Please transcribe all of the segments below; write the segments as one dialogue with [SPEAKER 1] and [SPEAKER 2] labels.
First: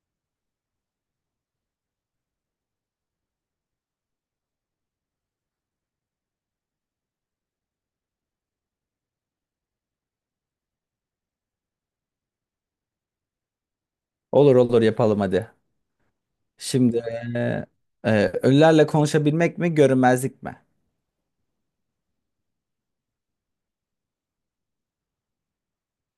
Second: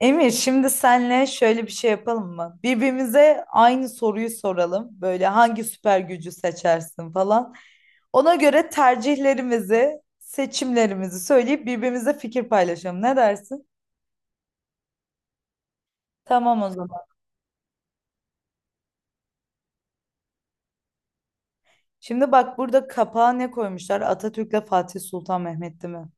[SPEAKER 1] Emir, şimdi senle şöyle bir şey yapalım mı? Birbirimize aynı soruyu soralım. Böyle hangi süper gücü seçersin falan. Ona göre tercihlerimizi, seçimlerimizi söyleyip birbirimize fikir paylaşalım. Ne dersin?
[SPEAKER 2] Olur olur yapalım hadi.
[SPEAKER 1] Tamam, o
[SPEAKER 2] Şimdi
[SPEAKER 1] zaman.
[SPEAKER 2] eee, ölülerle konuşabilmek mi görünmezlik mi?
[SPEAKER 1] Şimdi bak, burada kapağa ne koymuşlar? Atatürk'le Fatih Sultan Mehmet'ti mi?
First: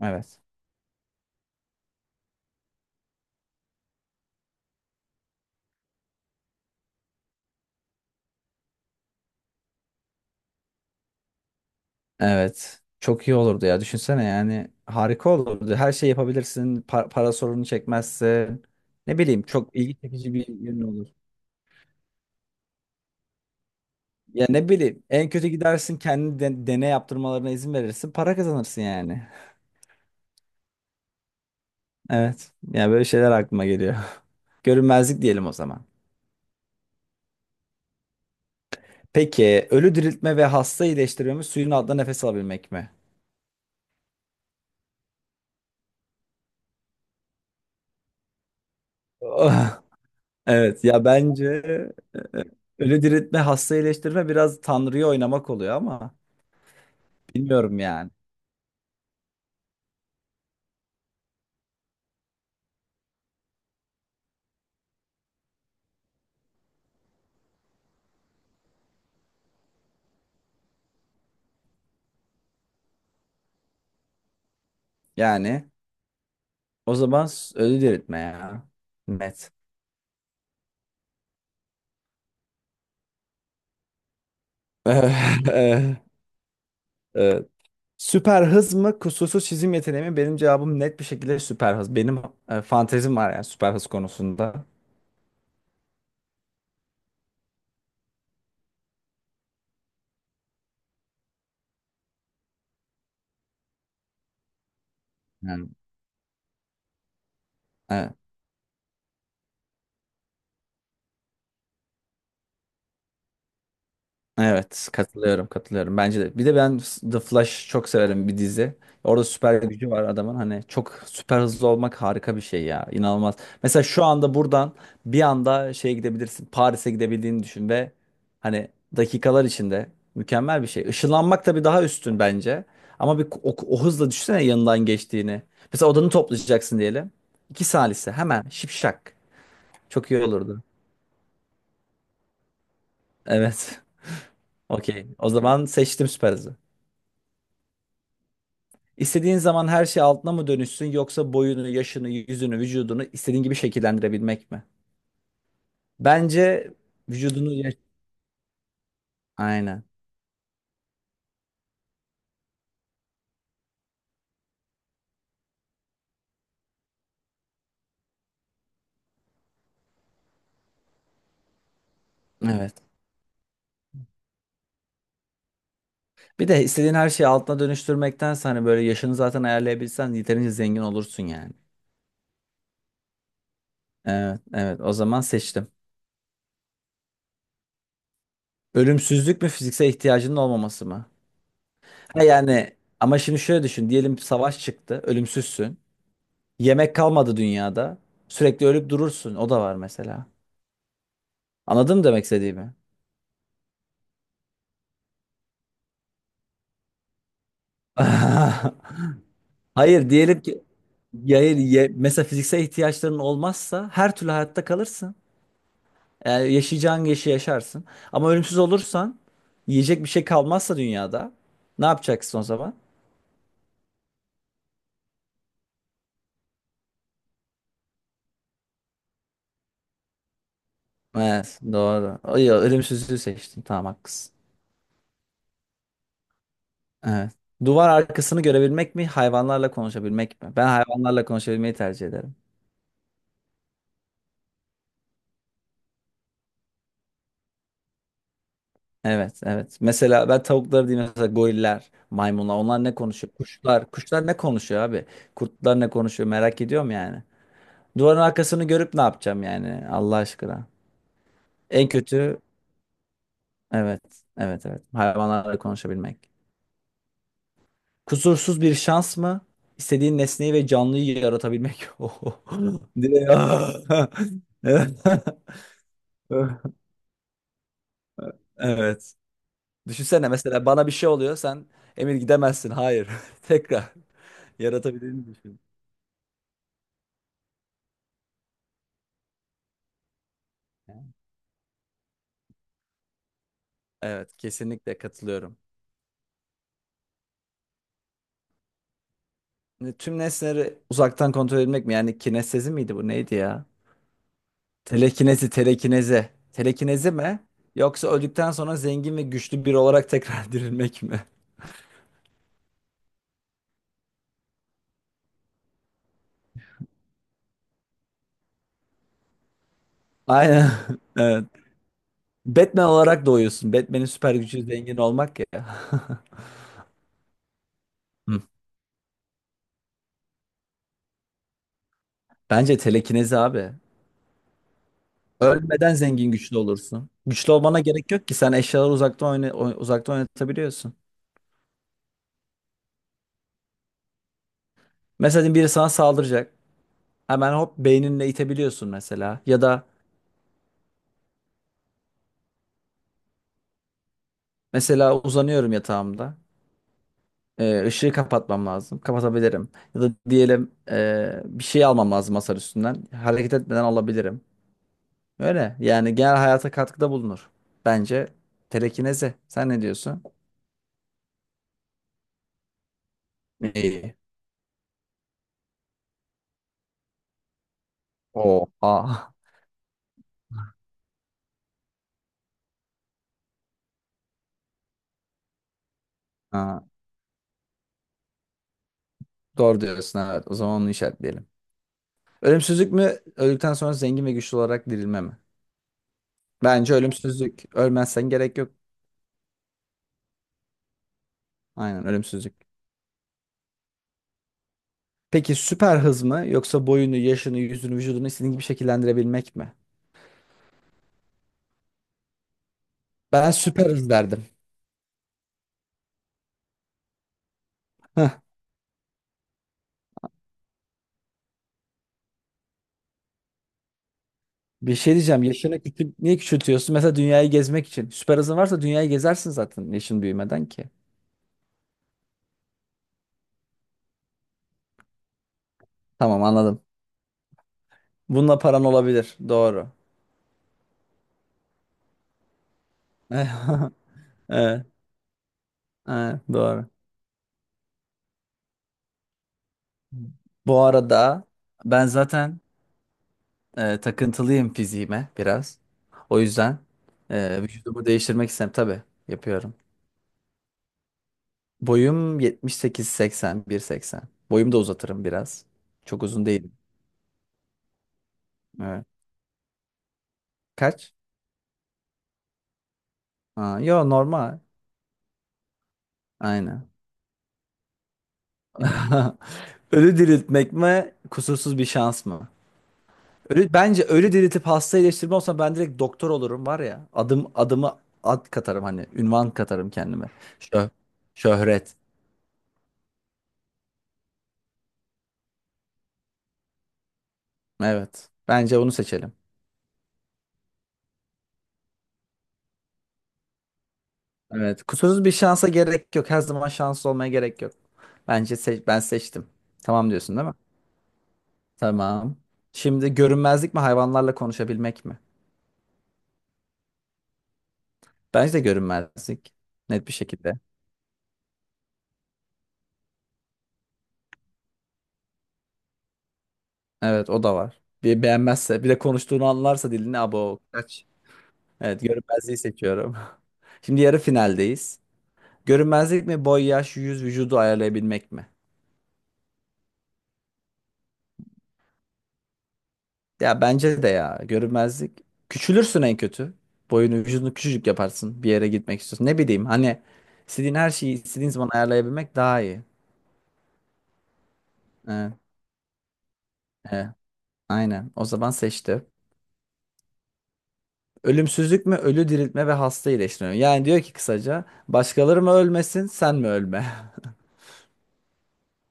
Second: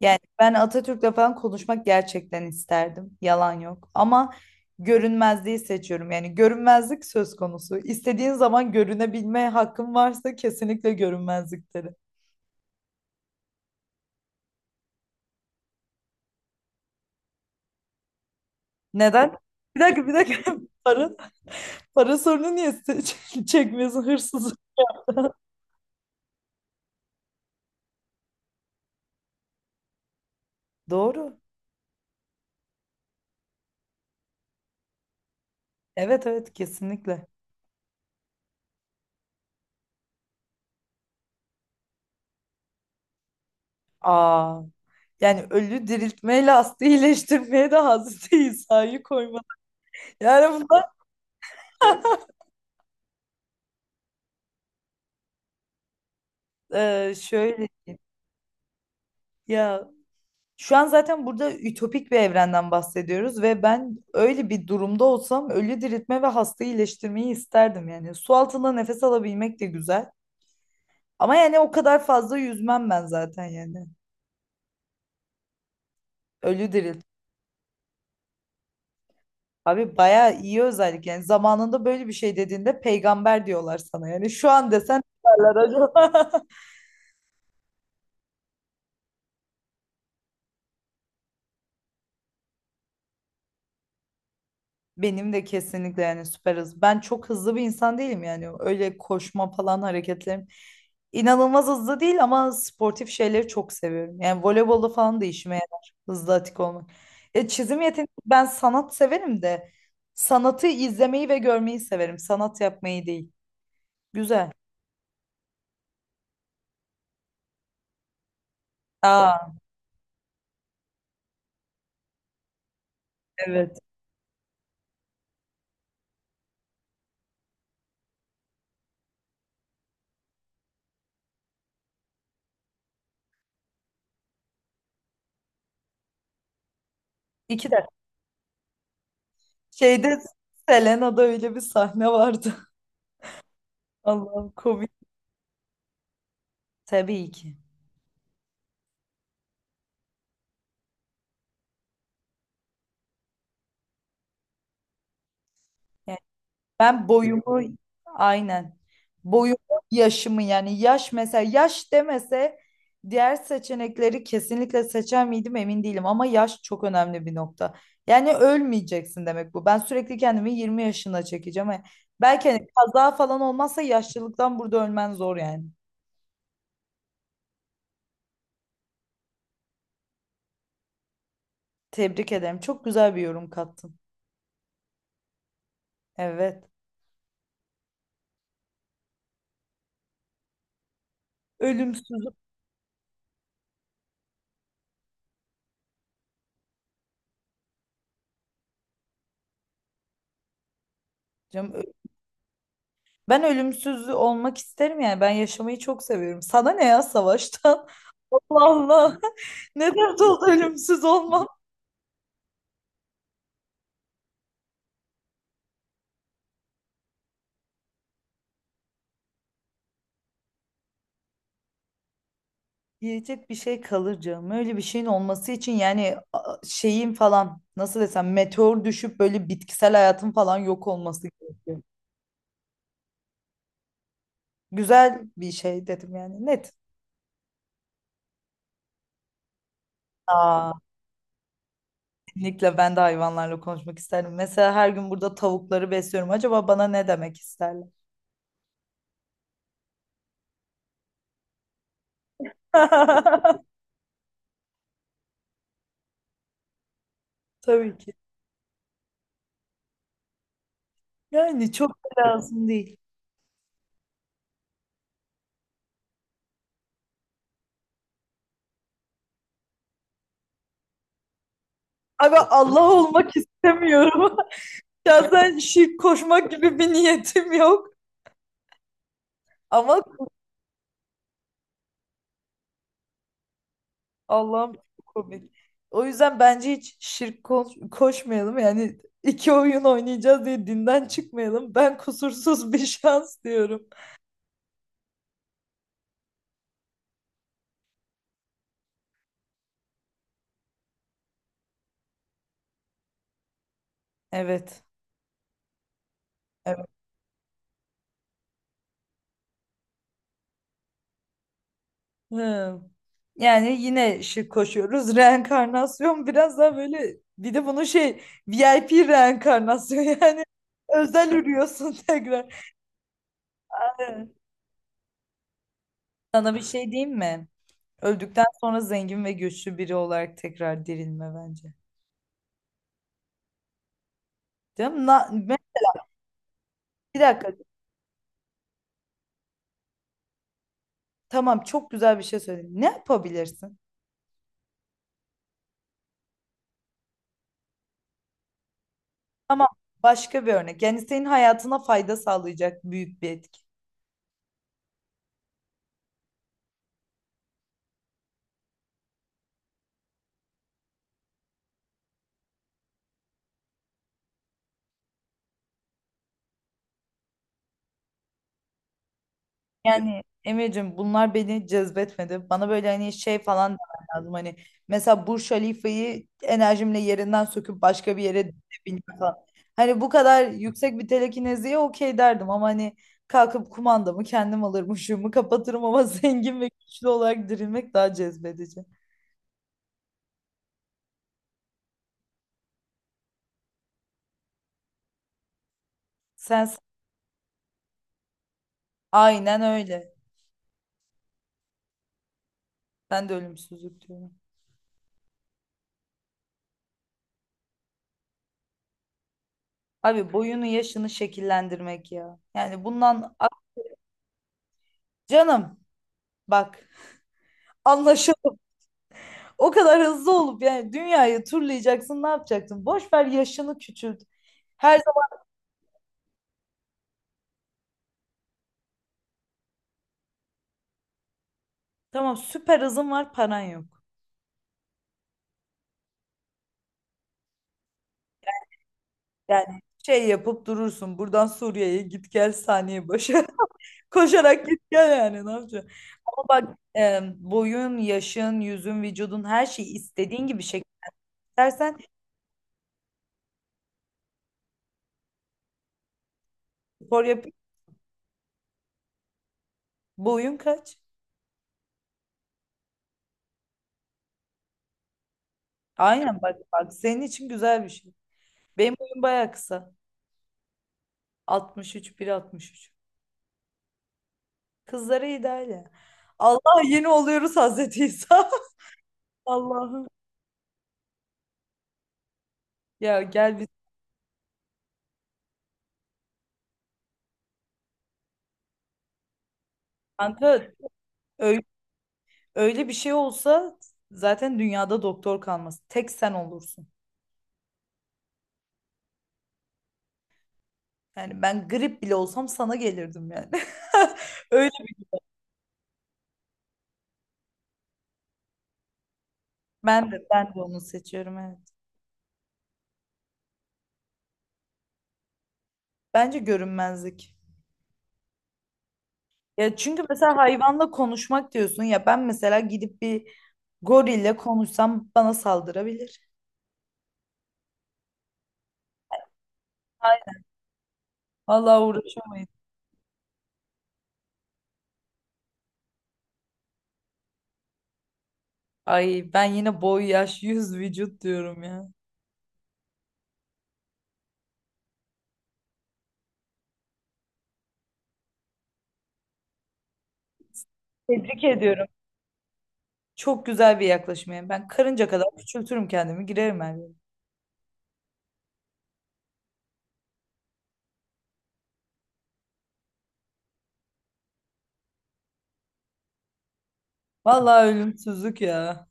[SPEAKER 1] Yani
[SPEAKER 2] Evet.
[SPEAKER 1] ben Atatürk'le falan konuşmak gerçekten isterdim. Yalan yok. Ama görünmezliği seçiyorum. Yani görünmezlik söz konusu. İstediğin zaman görünebilme hakkın varsa kesinlikle görünmezlikleri.
[SPEAKER 2] Evet. Çok iyi olurdu ya. Düşünsene yani harika olurdu. Her şey yapabilirsin. Para sorunu çekmezsin. Ne
[SPEAKER 1] Neden?
[SPEAKER 2] bileyim çok
[SPEAKER 1] Bir
[SPEAKER 2] ilgi
[SPEAKER 1] dakika, bir
[SPEAKER 2] çekici bir
[SPEAKER 1] dakika.
[SPEAKER 2] yön olur.
[SPEAKER 1] Para, Para sorunu niye çekmiyorsun
[SPEAKER 2] Ya
[SPEAKER 1] hırsız?
[SPEAKER 2] ne bileyim en kötü gidersin kendini deney yaptırmalarına izin verirsin. Para kazanırsın yani.
[SPEAKER 1] Doğru.
[SPEAKER 2] Evet. Yani böyle şeyler aklıma geliyor. Görünmezlik diyelim o zaman.
[SPEAKER 1] Evet, evet, kesinlikle.
[SPEAKER 2] Peki ölü diriltme ve hasta iyileştirme mi suyun altında nefes alabilmek mi?
[SPEAKER 1] Aa, yani ölü diriltmeyle hasta iyileştirmeye de Hazreti İsa'yı koymadı. Yani
[SPEAKER 2] Evet
[SPEAKER 1] bunlar
[SPEAKER 2] ya bence e, ölü diriltme, hasta iyileştirme biraz Tanrı'yı oynamak oluyor ama
[SPEAKER 1] şöyle
[SPEAKER 2] bilmiyorum yani.
[SPEAKER 1] ya. Şu an zaten burada ütopik bir evrenden bahsediyoruz ve ben öyle bir durumda olsam ölü diriltme ve hastayı iyileştirmeyi isterdim yani. Su altında nefes alabilmek de güzel. Ama yani o kadar fazla yüzmem ben zaten yani.
[SPEAKER 2] Yani
[SPEAKER 1] Ölü
[SPEAKER 2] o
[SPEAKER 1] dirilt.
[SPEAKER 2] zaman ölü diriltme ya. Net.
[SPEAKER 1] Abi bayağı iyi özellik yani. Zamanında böyle bir şey dediğinde peygamber diyorlar sana yani. Şu an desen ne derler acaba?
[SPEAKER 2] Evet. Süper hız mı kusursuz çizim yeteneği mi? Benim cevabım net bir şekilde süper hız. Benim fantezim var yani süper hız konusunda.
[SPEAKER 1] Benim de kesinlikle yani süper hız. Ben çok hızlı bir insan değilim yani. Öyle koşma falan hareketlerim inanılmaz hızlı değil ama sportif şeyleri çok seviyorum. Yani voleybolu falan da işime
[SPEAKER 2] Yani,
[SPEAKER 1] yarar. Hızlı atik olmak. Çizim yeteneği,
[SPEAKER 2] evet.
[SPEAKER 1] ben sanat severim de sanatı izlemeyi ve görmeyi severim. Sanat yapmayı değil. Güzel.
[SPEAKER 2] Evet, katılıyorum, katılıyorum. Bence de. Bir de ben The Flash çok severim bir dizi. Orada
[SPEAKER 1] Aa,
[SPEAKER 2] süper gücü var adamın. Hani çok süper hızlı olmak harika bir şey ya. İnanılmaz.
[SPEAKER 1] evet.
[SPEAKER 2] Mesela şu anda buradan bir anda şeye gidebilirsin. Paris'e gidebildiğini düşün ve hani dakikalar içinde mükemmel bir şey. Işınlanmak tabii daha üstün bence. Ama bir o hızla düşünsene yanından geçtiğini. Mesela odanı toplayacaksın diyelim. İki
[SPEAKER 1] İki de.
[SPEAKER 2] salise hemen şipşak. Çok
[SPEAKER 1] Şeyde
[SPEAKER 2] iyi olurdu.
[SPEAKER 1] Selena'da öyle bir sahne vardı.
[SPEAKER 2] Evet.
[SPEAKER 1] Allah'ım komik.
[SPEAKER 2] Okey. O zaman seçtim süper hızı.
[SPEAKER 1] Tabii ki.
[SPEAKER 2] İstediğin zaman her şey altına mı dönüşsün yoksa boyunu, yaşını, yüzünü, vücudunu istediğin gibi şekillendirebilmek mi? Bence
[SPEAKER 1] Ben
[SPEAKER 2] vücudunu...
[SPEAKER 1] boyumu aynen. Boyumu,
[SPEAKER 2] Aynen.
[SPEAKER 1] yaşımı, yani yaş, mesela yaş demese diğer seçenekleri kesinlikle seçer miydim emin değilim ama yaş çok önemli bir nokta. Yani ölmeyeceksin demek bu. Ben sürekli kendimi 20 yaşına çekeceğim. Belki hani
[SPEAKER 2] Evet.
[SPEAKER 1] kaza falan olmazsa yaşlılıktan burada ölmen zor yani.
[SPEAKER 2] Bir de istediğin her şeyi altına dönüştürmektense hani böyle yaşını zaten ayarlayabilsen yeterince zengin olursun yani.
[SPEAKER 1] Tebrik ederim. Çok güzel bir yorum kattın.
[SPEAKER 2] Evet, evet. O zaman seçtim.
[SPEAKER 1] Evet.
[SPEAKER 2] Ölümsüzlük mü fiziksel ihtiyacının olmaması mı? Ha
[SPEAKER 1] Ölümsüzlük.
[SPEAKER 2] yani ama şimdi şöyle düşün. Diyelim savaş çıktı. Ölümsüzsün. Yemek kalmadı dünyada. Sürekli ölüp durursun. O da var mesela.
[SPEAKER 1] Canım,
[SPEAKER 2] Anladın mı demek istediğimi?
[SPEAKER 1] ben ölümsüz olmak isterim yani. Ben yaşamayı çok seviyorum. Sana ne ya savaştan? Allah Allah. Ne
[SPEAKER 2] Hayır
[SPEAKER 1] dert
[SPEAKER 2] diyelim
[SPEAKER 1] oldu
[SPEAKER 2] ki
[SPEAKER 1] ölümsüz
[SPEAKER 2] ya
[SPEAKER 1] olmam?
[SPEAKER 2] hayır, mesela fiziksel ihtiyaçların olmazsa her türlü hayatta kalırsın. Yani yaşayacağın yaşı yaşarsın. Ama ölümsüz olursan yiyecek bir şey kalmazsa dünyada ne yapacaksın o zaman?
[SPEAKER 1] Yiyecek bir şey kalır canım. Öyle bir şeyin olması için yani şeyin falan, nasıl desem, meteor düşüp böyle bitkisel hayatın falan yok olması
[SPEAKER 2] Evet
[SPEAKER 1] gerekiyor.
[SPEAKER 2] doğru. Ay, ölümsüzlüğü seçtim tamam haklısın.
[SPEAKER 1] Güzel bir şey dedim yani, net.
[SPEAKER 2] Evet. Duvar arkasını görebilmek mi hayvanlarla konuşabilmek mi? Ben
[SPEAKER 1] Aa,
[SPEAKER 2] hayvanlarla konuşabilmeyi tercih ederim.
[SPEAKER 1] kesinlikle ben de hayvanlarla konuşmak isterdim. Mesela her gün burada tavukları besliyorum. Acaba bana ne demek isterler?
[SPEAKER 2] Evet evet. Mesela ben tavukları değil mesela goriller, maymunlar onlar ne konuşuyor? Kuşlar ne konuşuyor abi? Kurtlar ne konuşuyor merak ediyorum yani.
[SPEAKER 1] Tabii ki.
[SPEAKER 2] Duvarın arkasını görüp ne yapacağım yani Allah aşkına.
[SPEAKER 1] Yani
[SPEAKER 2] En
[SPEAKER 1] çok da
[SPEAKER 2] kötü
[SPEAKER 1] lazım değil.
[SPEAKER 2] evet evet evet hayvanlarla konuşabilmek. Kusursuz bir şans mı? İstediğin nesneyi ve canlıyı yaratabilmek.
[SPEAKER 1] Abi
[SPEAKER 2] Oho.
[SPEAKER 1] Allah
[SPEAKER 2] Direkt
[SPEAKER 1] olmak
[SPEAKER 2] ah!
[SPEAKER 1] istemiyorum. Şahsen şirk koşmak gibi bir niyetim yok.
[SPEAKER 2] Evet.
[SPEAKER 1] Ama.
[SPEAKER 2] Düşünsene mesela bana bir şey oluyor sen Emir gidemezsin. Hayır. Tekrar
[SPEAKER 1] Allah'ım çok
[SPEAKER 2] yaratabildiğini
[SPEAKER 1] komik.
[SPEAKER 2] düşün.
[SPEAKER 1] O yüzden bence hiç şirk koşmayalım. Yani iki oyun oynayacağız diye dinden çıkmayalım. Ben kusursuz bir şans diyorum.
[SPEAKER 2] Evet kesinlikle katılıyorum. Şimdi tüm nesneleri uzaktan kontrol etmek mi? Yani kinestezi miydi bu neydi ya?
[SPEAKER 1] Evet.
[SPEAKER 2] Telekinezi.
[SPEAKER 1] Evet.
[SPEAKER 2] Telekinezi mi? Yoksa öldükten sonra zengin ve güçlü biri olarak tekrar dirilmek mi?
[SPEAKER 1] Hı. Yani yine şirk koşuyoruz. Reenkarnasyon biraz daha böyle, bir de bunun şey, VIP reenkarnasyon yani
[SPEAKER 2] Aynen.
[SPEAKER 1] özel
[SPEAKER 2] Evet.
[SPEAKER 1] ürüyorsun tekrar.
[SPEAKER 2] Batman olarak doğuyorsun. Batman'in süper gücü zengin olmak ya.
[SPEAKER 1] Sana bir şey diyeyim mi?
[SPEAKER 2] Hı.
[SPEAKER 1] Öldükten sonra zengin ve güçlü biri olarak tekrar dirilme bence.
[SPEAKER 2] Bence telekinezi abi.
[SPEAKER 1] Değil mi?
[SPEAKER 2] Ölmeden zengin güçlü olursun.
[SPEAKER 1] Bir
[SPEAKER 2] Güçlü
[SPEAKER 1] dakika.
[SPEAKER 2] olmana gerek yok ki. Sen eşyaları uzaktan uzaktan oynatabiliyorsun.
[SPEAKER 1] Tamam, çok güzel bir şey söyledin. Ne yapabilirsin?
[SPEAKER 2] Mesela diyelim biri sana saldıracak. Hemen hop beyninle itebiliyorsun mesela. Ya
[SPEAKER 1] Tamam,
[SPEAKER 2] da
[SPEAKER 1] başka bir örnek. Yani senin hayatına fayda sağlayacak büyük bir etki.
[SPEAKER 2] mesela uzanıyorum yatağımda. Işığı kapatmam lazım. Kapatabilirim. Ya da diyelim bir şey almam lazım masar üstünden. Hareket etmeden alabilirim. Öyle. Yani genel hayata katkıda bulunur. Bence telekinezi. Sen ne
[SPEAKER 1] Yani
[SPEAKER 2] diyorsun?
[SPEAKER 1] Emre'cim bunlar beni cezbetmedi. Bana böyle hani şey falan demen
[SPEAKER 2] İyi.
[SPEAKER 1] lazım. Hani mesela Burj Halifa'yı enerjimle yerinden söküp başka bir yere binmek
[SPEAKER 2] Oha.
[SPEAKER 1] falan. Hani bu kadar yüksek bir telekineziye okey derdim ama hani kalkıp kumandamı kendim alırım, ışığımı kapatırım ama zengin ve
[SPEAKER 2] Ha,
[SPEAKER 1] güçlü olarak dirilmek daha cezbedici.
[SPEAKER 2] doğru diyorsun evet. O zaman onu işaretleyelim. Ölümsüzlük mü? Öldükten sonra zengin ve güçlü olarak dirilme mi?
[SPEAKER 1] Sen
[SPEAKER 2] Bence ölümsüzlük. Ölmezsen gerek yok.
[SPEAKER 1] aynen öyle.
[SPEAKER 2] Aynen ölümsüzlük.
[SPEAKER 1] Ben de ölümsüzlük diyorum.
[SPEAKER 2] Peki süper hız mı yoksa boyunu, yaşını, yüzünü, vücudunu istediğin gibi şekillendirebilmek mi?
[SPEAKER 1] Abi boyunu, yaşını şekillendirmek ya. Yani bundan ah,
[SPEAKER 2] Ben süper hız derdim.
[SPEAKER 1] canım, bak, anlaşıldı. O kadar hızlı olup yani dünyayı turlayacaksın, ne yapacaksın? Boş ver, yaşını küçült.
[SPEAKER 2] Bir
[SPEAKER 1] Her
[SPEAKER 2] şey
[SPEAKER 1] zaman.
[SPEAKER 2] diyeceğim. Yaşını küçül niye küçültüyorsun? Mesela dünyayı gezmek için. Süper hızın varsa dünyayı gezersin zaten yaşın büyümeden ki.
[SPEAKER 1] Tamam, süper hızın var, paran yok.
[SPEAKER 2] Tamam anladım. Bununla paran olabilir.
[SPEAKER 1] Yani
[SPEAKER 2] Doğru.
[SPEAKER 1] şey yapıp durursun, buradan Suriye'ye git gel saniye başı. Koşarak git
[SPEAKER 2] Evet,
[SPEAKER 1] gel, yani ne yapacaksın?
[SPEAKER 2] evet,
[SPEAKER 1] Ama bak,
[SPEAKER 2] doğru.
[SPEAKER 1] boyun, yaşın, yüzün, vücudun, her şeyi istediğin gibi
[SPEAKER 2] Bu
[SPEAKER 1] şekil
[SPEAKER 2] arada
[SPEAKER 1] istersen
[SPEAKER 2] ben zaten takıntılıyım fiziğime biraz. O yüzden
[SPEAKER 1] spor yap.
[SPEAKER 2] vücudumu değiştirmek istem tabii yapıyorum.
[SPEAKER 1] Boyun kaç?
[SPEAKER 2] Boyum 78-80, 1.80. Boyumu da uzatırım biraz. Çok
[SPEAKER 1] Aynen,
[SPEAKER 2] uzun
[SPEAKER 1] bak
[SPEAKER 2] değilim.
[SPEAKER 1] bak, senin için güzel bir şey. Benim
[SPEAKER 2] Evet.
[SPEAKER 1] boyum bayağı kısa.
[SPEAKER 2] Kaç?
[SPEAKER 1] 63, 1,63.
[SPEAKER 2] Aa, yo normal.
[SPEAKER 1] Kızları ideal. Allah
[SPEAKER 2] Aynen.
[SPEAKER 1] yeni oluyoruz, Hazreti İsa. Allah'ım.
[SPEAKER 2] Ölü diriltmek mi, kusursuz bir şans mı?
[SPEAKER 1] Ya gel biz
[SPEAKER 2] Ölü, bence ölü diriltip hasta iyileştirme olsa ben direkt doktor olurum var ya. Adım adımı ad katarım hani ünvan katarım kendime.
[SPEAKER 1] kanka,
[SPEAKER 2] Şö
[SPEAKER 1] öyle,
[SPEAKER 2] şöhret.
[SPEAKER 1] öyle bir şey olsa zaten dünyada doktor kalmaz. Tek sen olursun.
[SPEAKER 2] Evet. Bence onu seçelim.
[SPEAKER 1] Yani ben grip bile olsam sana gelirdim yani. Öyle,
[SPEAKER 2] Evet. Kusursuz bir şansa gerek yok. Her zaman şanslı olmaya gerek yok. Bence seç ben seçtim.
[SPEAKER 1] ben
[SPEAKER 2] Tamam
[SPEAKER 1] de
[SPEAKER 2] diyorsun değil
[SPEAKER 1] ben
[SPEAKER 2] mi?
[SPEAKER 1] de onu seçiyorum, evet.
[SPEAKER 2] Tamam. Şimdi görünmezlik mi hayvanlarla konuşabilmek mi?
[SPEAKER 1] Bence görünmezlik.
[SPEAKER 2] Bence de görünmezlik.
[SPEAKER 1] Ya çünkü
[SPEAKER 2] Net bir
[SPEAKER 1] mesela
[SPEAKER 2] şekilde.
[SPEAKER 1] hayvanla konuşmak diyorsun ya, ben mesela gidip bir gorille konuşsam bana saldırabilir.
[SPEAKER 2] Evet o da var. Bir beğenmezse bir de konuştuğunu anlarsa dilini
[SPEAKER 1] Hayır.
[SPEAKER 2] abo. Kaç.
[SPEAKER 1] Vallahi
[SPEAKER 2] Evet
[SPEAKER 1] uğraşamayız.
[SPEAKER 2] görünmezliği seçiyorum. Şimdi yarı finaldeyiz. Görünmezlik mi boy yaş yüz vücudu ayarlayabilmek mi?
[SPEAKER 1] Ay, ben yine boy, yaş, yüz, vücut diyorum ya.
[SPEAKER 2] Ya bence de ya görünmezlik. Küçülürsün en kötü. Boyunu vücudunu küçücük yaparsın bir yere gitmek istiyorsun. Ne bileyim hani istediğin her şeyi
[SPEAKER 1] Tebrik
[SPEAKER 2] istediğin zaman
[SPEAKER 1] ediyorum.
[SPEAKER 2] ayarlayabilmek daha iyi.
[SPEAKER 1] Çok güzel bir yaklaşım yani. Ben karınca kadar
[SPEAKER 2] Evet,
[SPEAKER 1] küçültürüm kendimi, girerim her yere.
[SPEAKER 2] evet, aynen o zaman seçti. Ölümsüzlük mü ölü diriltme ve hasta iyileştirme mi? Yani diyor ki kısaca başkaları mı ölmesin sen mi ölme?
[SPEAKER 1] Vallahi ölümsüzlük ya.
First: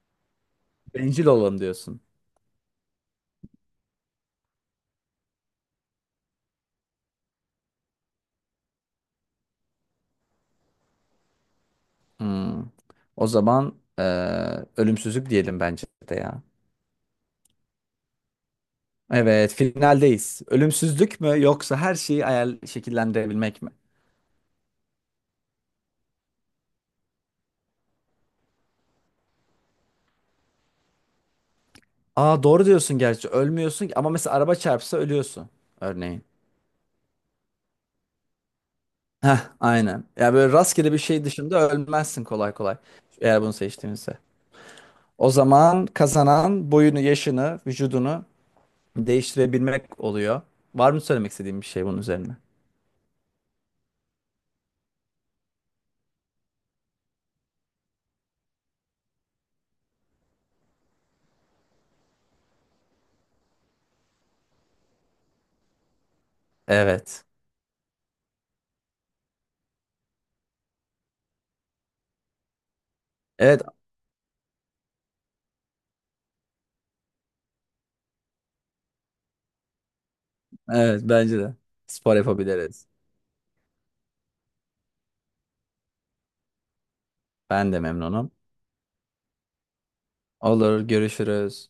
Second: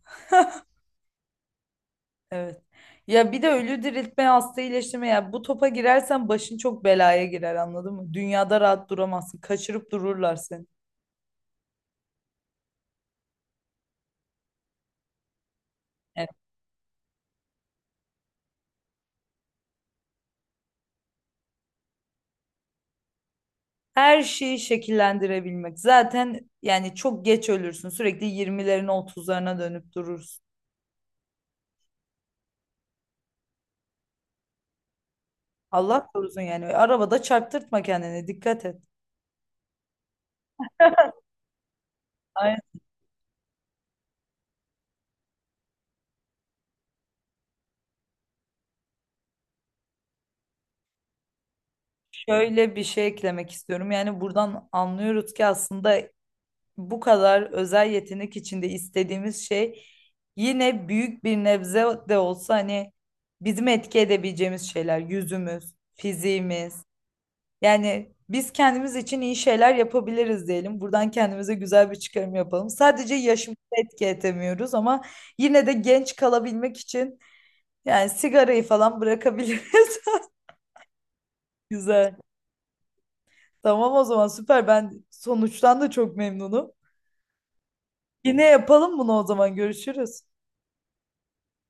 [SPEAKER 2] Bencil olalım diyorsun.
[SPEAKER 1] Evet. Ya bir de ölü diriltme, hasta iyileştirme ya. Bu topa girersen başın çok belaya girer, anladın mı? Dünyada rahat duramazsın. Kaçırıp dururlar seni.
[SPEAKER 2] Hmm. O zaman ölümsüzlük diyelim bence de
[SPEAKER 1] Evet.
[SPEAKER 2] ya. Evet, finaldeyiz. Ölümsüzlük mü yoksa her şeyi ayar şekillendirebilmek mi?
[SPEAKER 1] Her şeyi şekillendirebilmek. Zaten yani çok geç ölürsün. Sürekli 20'lerine, otuzlarına dönüp durursun.
[SPEAKER 2] Aa doğru diyorsun gerçi. Ölmüyorsun ki- ama mesela araba çarpsa ölüyorsun
[SPEAKER 1] Allah
[SPEAKER 2] örneğin.
[SPEAKER 1] korusun yani. Arabada çarptırtma kendini. Dikkat et.
[SPEAKER 2] Heh, aynen. Ya böyle rastgele bir şey dışında ölmezsin kolay kolay. Eğer bunu seçtiğimizde. O zaman kazanan boyunu, yaşını, vücudunu değiştirebilmek oluyor. Var mı söylemek istediğin bir şey bunun üzerine?
[SPEAKER 1] Şöyle bir şey eklemek istiyorum. Yani buradan anlıyoruz ki aslında bu kadar özel yetenek içinde istediğimiz şey yine büyük bir nebze de olsa hani bizim etki edebileceğimiz şeyler, yüzümüz, fiziğimiz.
[SPEAKER 2] Evet.
[SPEAKER 1] Yani biz kendimiz için iyi şeyler yapabiliriz diyelim. Buradan kendimize güzel bir çıkarım yapalım. Sadece yaşımızı
[SPEAKER 2] Evet.
[SPEAKER 1] etki edemiyoruz ama yine de genç kalabilmek için yani sigarayı falan bırakabiliriz.
[SPEAKER 2] Evet bence de.
[SPEAKER 1] Güzel.
[SPEAKER 2] Spor yapabiliriz.
[SPEAKER 1] Tamam, o zaman süper. Ben sonuçtan da çok memnunum.
[SPEAKER 2] Ben de memnunum.
[SPEAKER 1] Yine yapalım bunu o zaman. Görüşürüz.
[SPEAKER 2] Olur, görüşürüz.